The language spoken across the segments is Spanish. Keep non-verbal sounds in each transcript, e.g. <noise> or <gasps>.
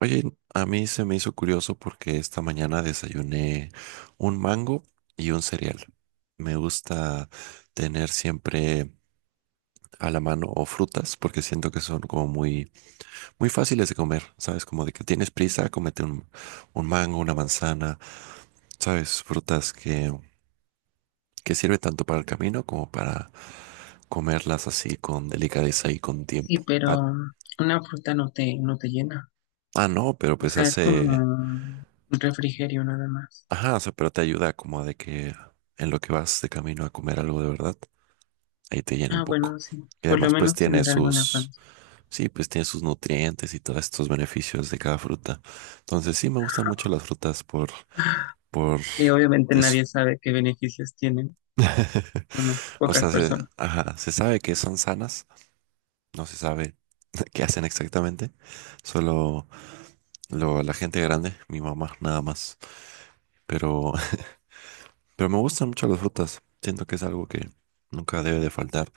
Oye, a mí se me hizo curioso porque esta mañana desayuné un mango y un cereal. Me gusta tener siempre a la mano o frutas porque siento que son como muy fáciles de comer, ¿sabes? Como de que tienes prisa, cómete un mango, una manzana, ¿sabes? Frutas que sirven tanto para el camino como para comerlas así con delicadeza y con Sí, tiempo. Ah, pero una fruta no te llena. No, pero O pues sea, es como hace... un refrigerio nada más. Ajá, o sea, pero te ayuda como de que en lo que vas de camino a comer algo de verdad, ahí te llena un Ah, poco. bueno, sí. Y Por lo además, pues menos tiene tener algo en la sus, panza. sí, pues tiene sus nutrientes y todos estos beneficios de cada fruta. Entonces, sí, me gustan mucho las frutas por Que obviamente eso. nadie sabe qué beneficios tienen. Bueno, O pocas sea, se, personas. ajá, se sabe que son sanas, no se sabe <laughs> qué hacen exactamente, solo lo, la gente grande, mi mamá, nada más. Pero, <laughs> pero me gustan mucho las frutas, siento que es algo que nunca debe de faltar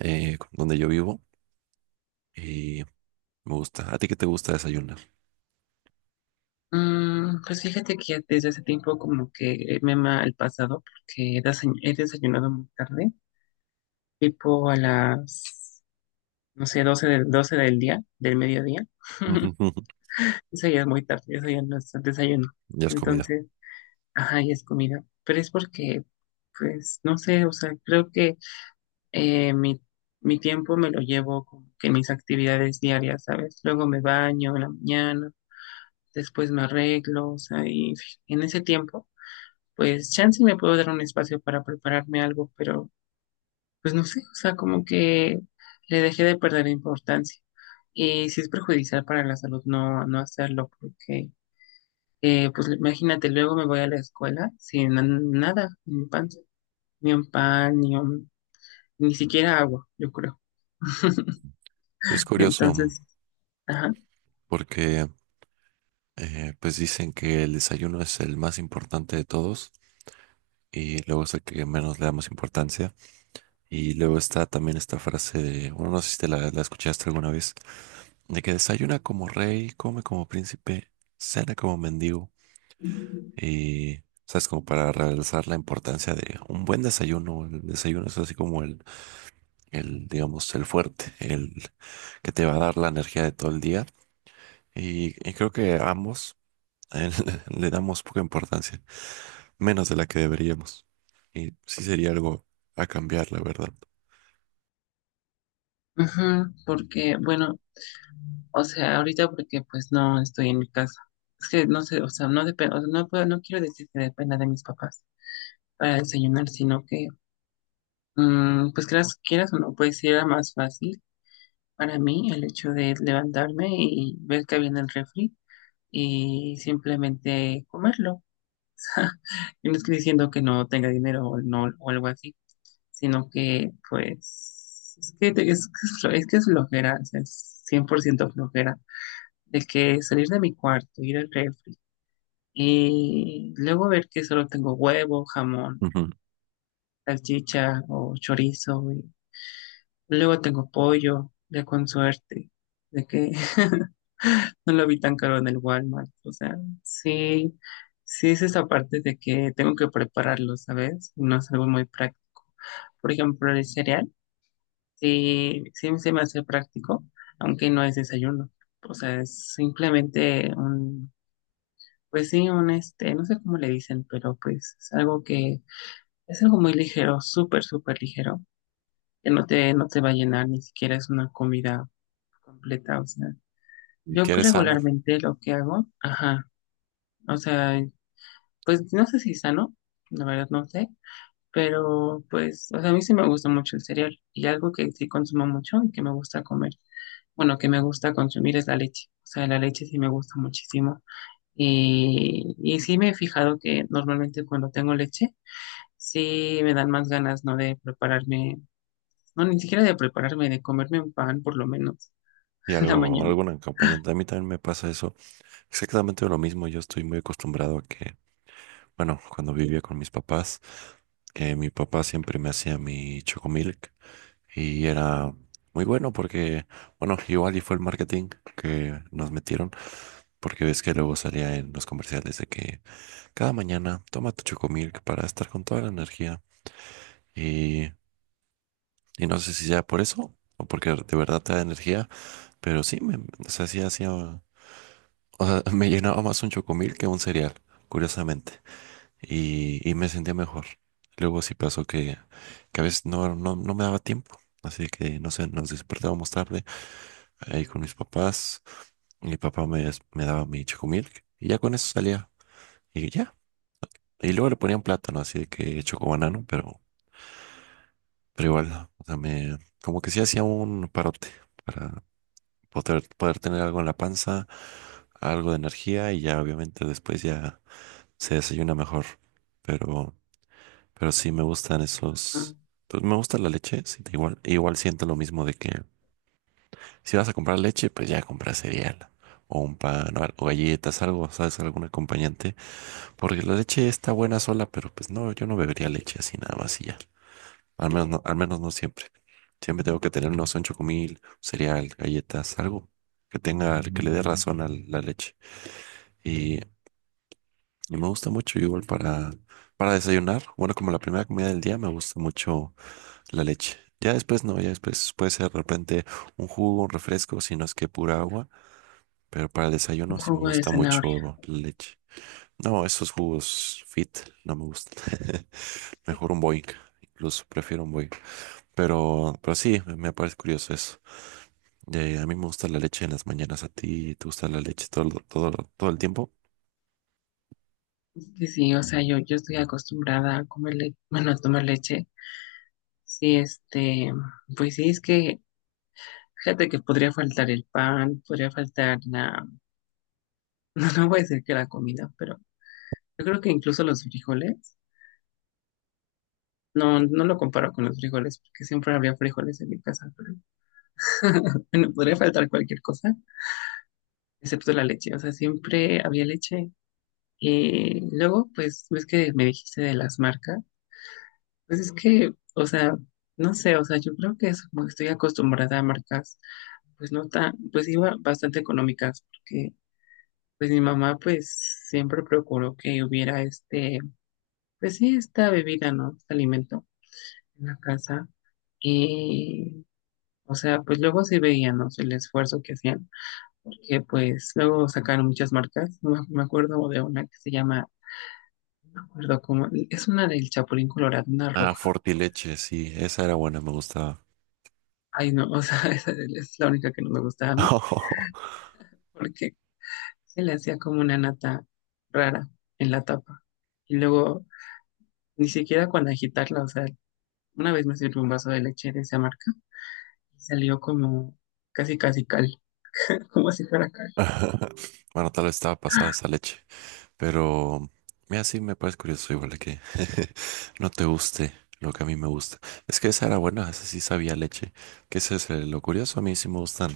donde yo vivo. Y me gusta. ¿A ti qué te gusta desayunar? Pues fíjate que desde hace tiempo como que me ama el pasado porque he desayunado muy tarde, tipo a las, no sé, 12 del día, del mediodía. <laughs> <laughs> Eso ya es muy tarde, eso ya no es desayuno. Ya es comida. Entonces... Ajá, y es comida. Pero es porque, pues, no sé, o sea, creo que eh, mi, mi tiempo me lo llevo con que en mis actividades diarias, ¿sabes? Luego me baño en la mañana, después me arreglo, o sea, y en ese tiempo, pues, chance me puedo dar un espacio para prepararme algo, pero, pues, no sé, o sea, como que le dejé de perder importancia. Y si es perjudicial para la salud, no hacerlo, porque, pues, imagínate, luego me voy a la escuela sin na- nada en mi panza. Ni un pan, ni siquiera agua, yo creo. <laughs> Es curioso Entonces, ajá. porque pues dicen que el desayuno es el más importante de todos y luego es el que menos le damos importancia. Y luego está también esta frase de, bueno, no sé si te la escuchaste alguna vez, de que desayuna como rey, come como príncipe, cena como mendigo. Y, ¿sabes? Como para realzar la importancia de un buen desayuno. El desayuno es así como el digamos, el fuerte, el que te va a dar la energía de todo el día. Y creo que ambos eh, <laughs> le damos poca importancia, menos de la que deberíamos. Y sí sería algo a cambiar, la verdad. Ujú, porque, bueno, o sea, ahorita porque pues no estoy en mi casa. Es que no sé, o sea, no depende, o sea, no puedo, no quiero decir que dependa de mis papás para desayunar, sino que, pues quieras o no, pues sí era más fácil para mí el hecho de levantarme y ver que había en el refri y simplemente comerlo. Y no estoy diciendo que no tenga dinero o no, o algo así, sino que pues es que te- es, <laughs> es que es flojera, o sea, es 100% flojera, de que salir de mi cuarto, ir al refri y luego ver que solo tengo huevo, jamón, Ujú. salchicha o chorizo, y luego tengo pollo, ya con suerte, de que <laughs> no lo vi tan caro en el Walmart, o sea, sí, sí es esa parte de que tengo que prepararlo, ¿sabes? No es algo muy práctico. Por ejemplo, el cereal. Sí, sí se me hace práctico, aunque no es desayuno. O sea, pues sí, un este, no sé cómo le dicen, pero pues es algo muy ligero, súper ligero, que no te va a llenar, ni siquiera es una comida completa. O sea, Y yo que eres sano. regularmente lo que hago, ajá, o sea, pues no sé si es sano, la verdad no sé, pero pues, o sea, a mí sí me gusta mucho el cereal y algo que sí consumo mucho y que me gusta comer, bueno, que me gusta consumir es la leche. O sea, la leche sí me gusta muchísimo. Y sí me he fijado que normalmente cuando tengo leche, sí me dan más ganas, ¿no? De prepararme, no, ni siquiera de prepararme, de comerme un pan por lo menos Y <laughs> en la algo, mañana. algún acompañante. A mí también me pasa eso. Exactamente lo mismo. Yo estoy muy acostumbrado a que, bueno, cuando vivía con mis papás, que mi papá siempre me hacía mi chocomilk. Y era muy bueno porque, bueno, igual y fue el marketing que nos metieron. Porque ves que luego salía en los comerciales de que cada mañana toma tu Chocomilk para estar con toda la energía. Y, y no sé si sea por eso o porque de verdad te da energía, pero sí, me, o sea, sí hacía, o sea, <laughs> me llenaba más un Chocomilk que un cereal, curiosamente. Y me sentía mejor. Luego sí pasó que a veces no me daba tiempo. Así que, no sé, nos despertábamos tarde ahí con mis papás. Mi papá me, des- me daba mi Chocomilk y ya con eso salía. Y ya. Y luego le ponían plátano, así de que chocobanano, pero igual, o sea, me, como que sí hacía un parote para poder tener algo en la panza, algo de energía y ya obviamente después ya se desayuna mejor. Pero, pero sí me gustan Ah, esos, pues me gusta la leche, sí, da igual, igual siento lo mismo de que si vas a comprar leche, pues ya compras cereal o un pan o, al- o galletas, algo, ¿sabes? Algún acompañante. Porque la leche está buena sola, pero pues no, yo no bebería leche así nada más y ya. Al menos no siempre. Siempre tengo que tener unos 8 mil, cereal, galletas, algo que tenga, que le dé razón a la leche. Y, y me gusta mucho igual para desayunar. Bueno, como la primera comida del día me gusta mucho la leche. Ya después no, ya después puede ser de repente un jugo, un refresco, si no es que pura agua. Pero para el un desayuno sí me jugo de gusta zanahoria. mucho la leche. No, esos jugos fit no me gustan. <laughs> Mejor un Boing. Incluso prefiero un Boing. Pero sí, me parece curioso eso. A mí me gusta la leche en las mañanas, a ti te gusta la leche todo, el- todo, todo el tiempo. Es que sí, o sea, yo estoy acostumbrada a comer leche, bueno, a tomar leche. Sí, este, pues sí, es que fíjate que podría faltar el pan, <laughs> no voy a decir que la comida, pero yo creo que incluso los frijoles. No, no lo comparo con los frijoles, porque siempre había frijoles en mi casa. Pero... <laughs> bueno, podría faltar cualquier cosa, excepto la leche. O sea, siempre había leche. Y luego, pues, ves que me dijiste de las marcas. Pues es que, o sea, no sé, o sea, yo creo que es como que estoy acostumbrada a marcas, pues no tan, pues iba bastante económicas, porque pues mi mamá pues siempre procuró que hubiera este, pues sí, esta bebida, ¿no? Este alimento en la casa. Y o sea, pues luego sí veíamos el esfuerzo que hacían, porque pues luego sacaron muchas marcas. Me acuerdo de una que se llama, no me acuerdo cómo, es una del Chapulín Colorado, una Ah, roja. Fortileche, sí, esa era buena, me gustaba. Ay, no, o sea, <laughs> esa es la única que no me gustaba a mí, <laughs> porque se le hacía como una nata rara en la tapa. Y luego, ni siquiera cuando agitarla, o sea, una vez me sirvió un vaso de leche de esa marca y salió como casi, casi cal, <laughs> como si fuera cal. Bueno, tal vez estaba pasada esa leche, pero mira, sí me parece curioso igual de que <laughs> no te guste lo que a mí me gusta. Es que esa era buena, esa sí sabía leche. Qué es lo curioso, a mí sí me gustan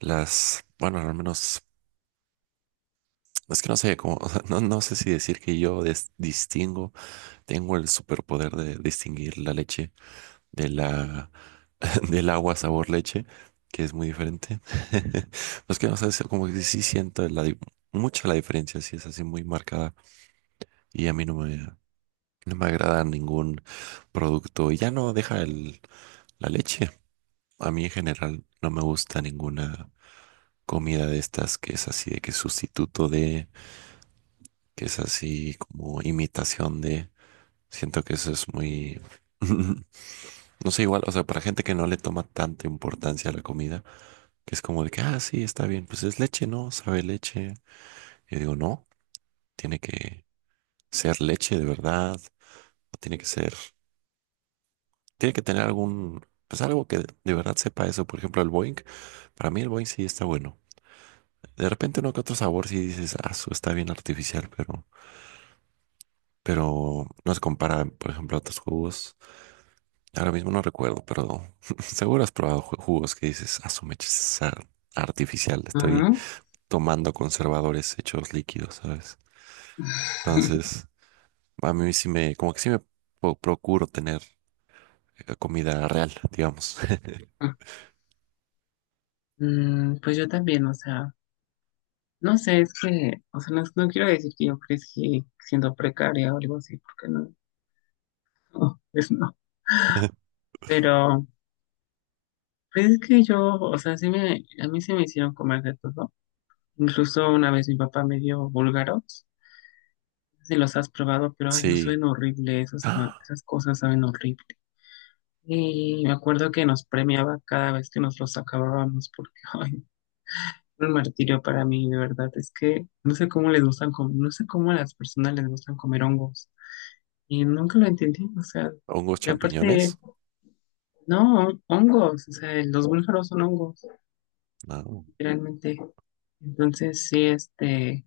las, bueno, al menos, es que no sé cómo, <laughs> o sea, no, no sé si decir que yo des- distingo, tengo el superpoder de distinguir la leche de la, <laughs> del agua sabor leche, que es muy diferente. <laughs> Pues que no sé, es como que sí siento la, di- mucha la diferencia, sí es así muy marcada y a mí no me agrada ningún producto. Y ya no deja el, la leche. A mí en general no me gusta ninguna comida de estas que es así de que sustituto de, que es así como imitación de. Siento que eso es muy... <laughs> No sé, igual, o sea, para gente que no le toma tanta importancia a la comida, que es como de que, ah, sí, está bien, pues es leche, ¿no? Sabe a leche. Y digo, no, tiene que ser leche de verdad, o tiene que ser, tiene que tener algún, pues algo que de verdad sepa eso. Por ejemplo, el Boeing, para mí el Boeing sí está bueno. De repente uno que otro sabor sí dices, ah, su está bien artificial, pero no se compara, por ejemplo, a otros jugos. Ahora mismo no recuerdo, pero <laughs> seguro has probado ju- jugos que dices, ah, su mecha es ar- artificial, estoy Ajá. tomando conservadores hechos líquidos, ¿sabes? <laughs> Entonces, a mí sí me, como que sí me po- procuro tener comida real, digamos. Pues yo también, o sea, no sé, es que, o sea, no, no quiero decir que yo crecí siendo precaria o algo así, porque no, no, pues no. <laughs> Pero, pues es que yo, o sea, sí me, a mí se me hicieron comer de todo. Incluso una vez mi papá me dio búlgaros, no sé si los has probado, pero ay, no Sí. saben horrible, <gasps> ¡Ah! esas cosas saben horrible. Y me acuerdo que nos premiaba cada vez que nos los acabábamos, porque, <laughs> ay, fue un martirio para mí, de verdad, es que no sé cómo les gustan, no sé cómo a las personas les gustan comer hongos. Y nunca lo entendí, o sea, ¿Hongos y aparte, champiñones? no, hongos, o sea, los búlgaros son hongos, No. literalmente. Entonces, sí, este,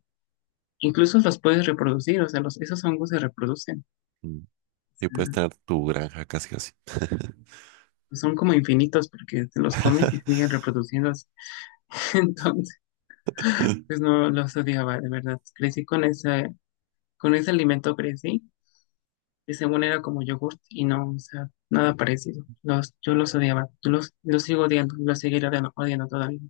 incluso los puedes reproducir, o sea, los, esos hongos se reproducen, Mm. o Sí, puedes sea, tener tu granja casi casi. pues son como infinitos porque te los comes y <laughs> siguen reproduciéndose. <laughs> Entonces, pues no los odiaba, de verdad. Crecí con ese alimento crecí, que según era como yogurt y no, o sea, nada parecido. Los, yo los odiaba, los sigo odiando, los seguiré odiando, odiando todavía.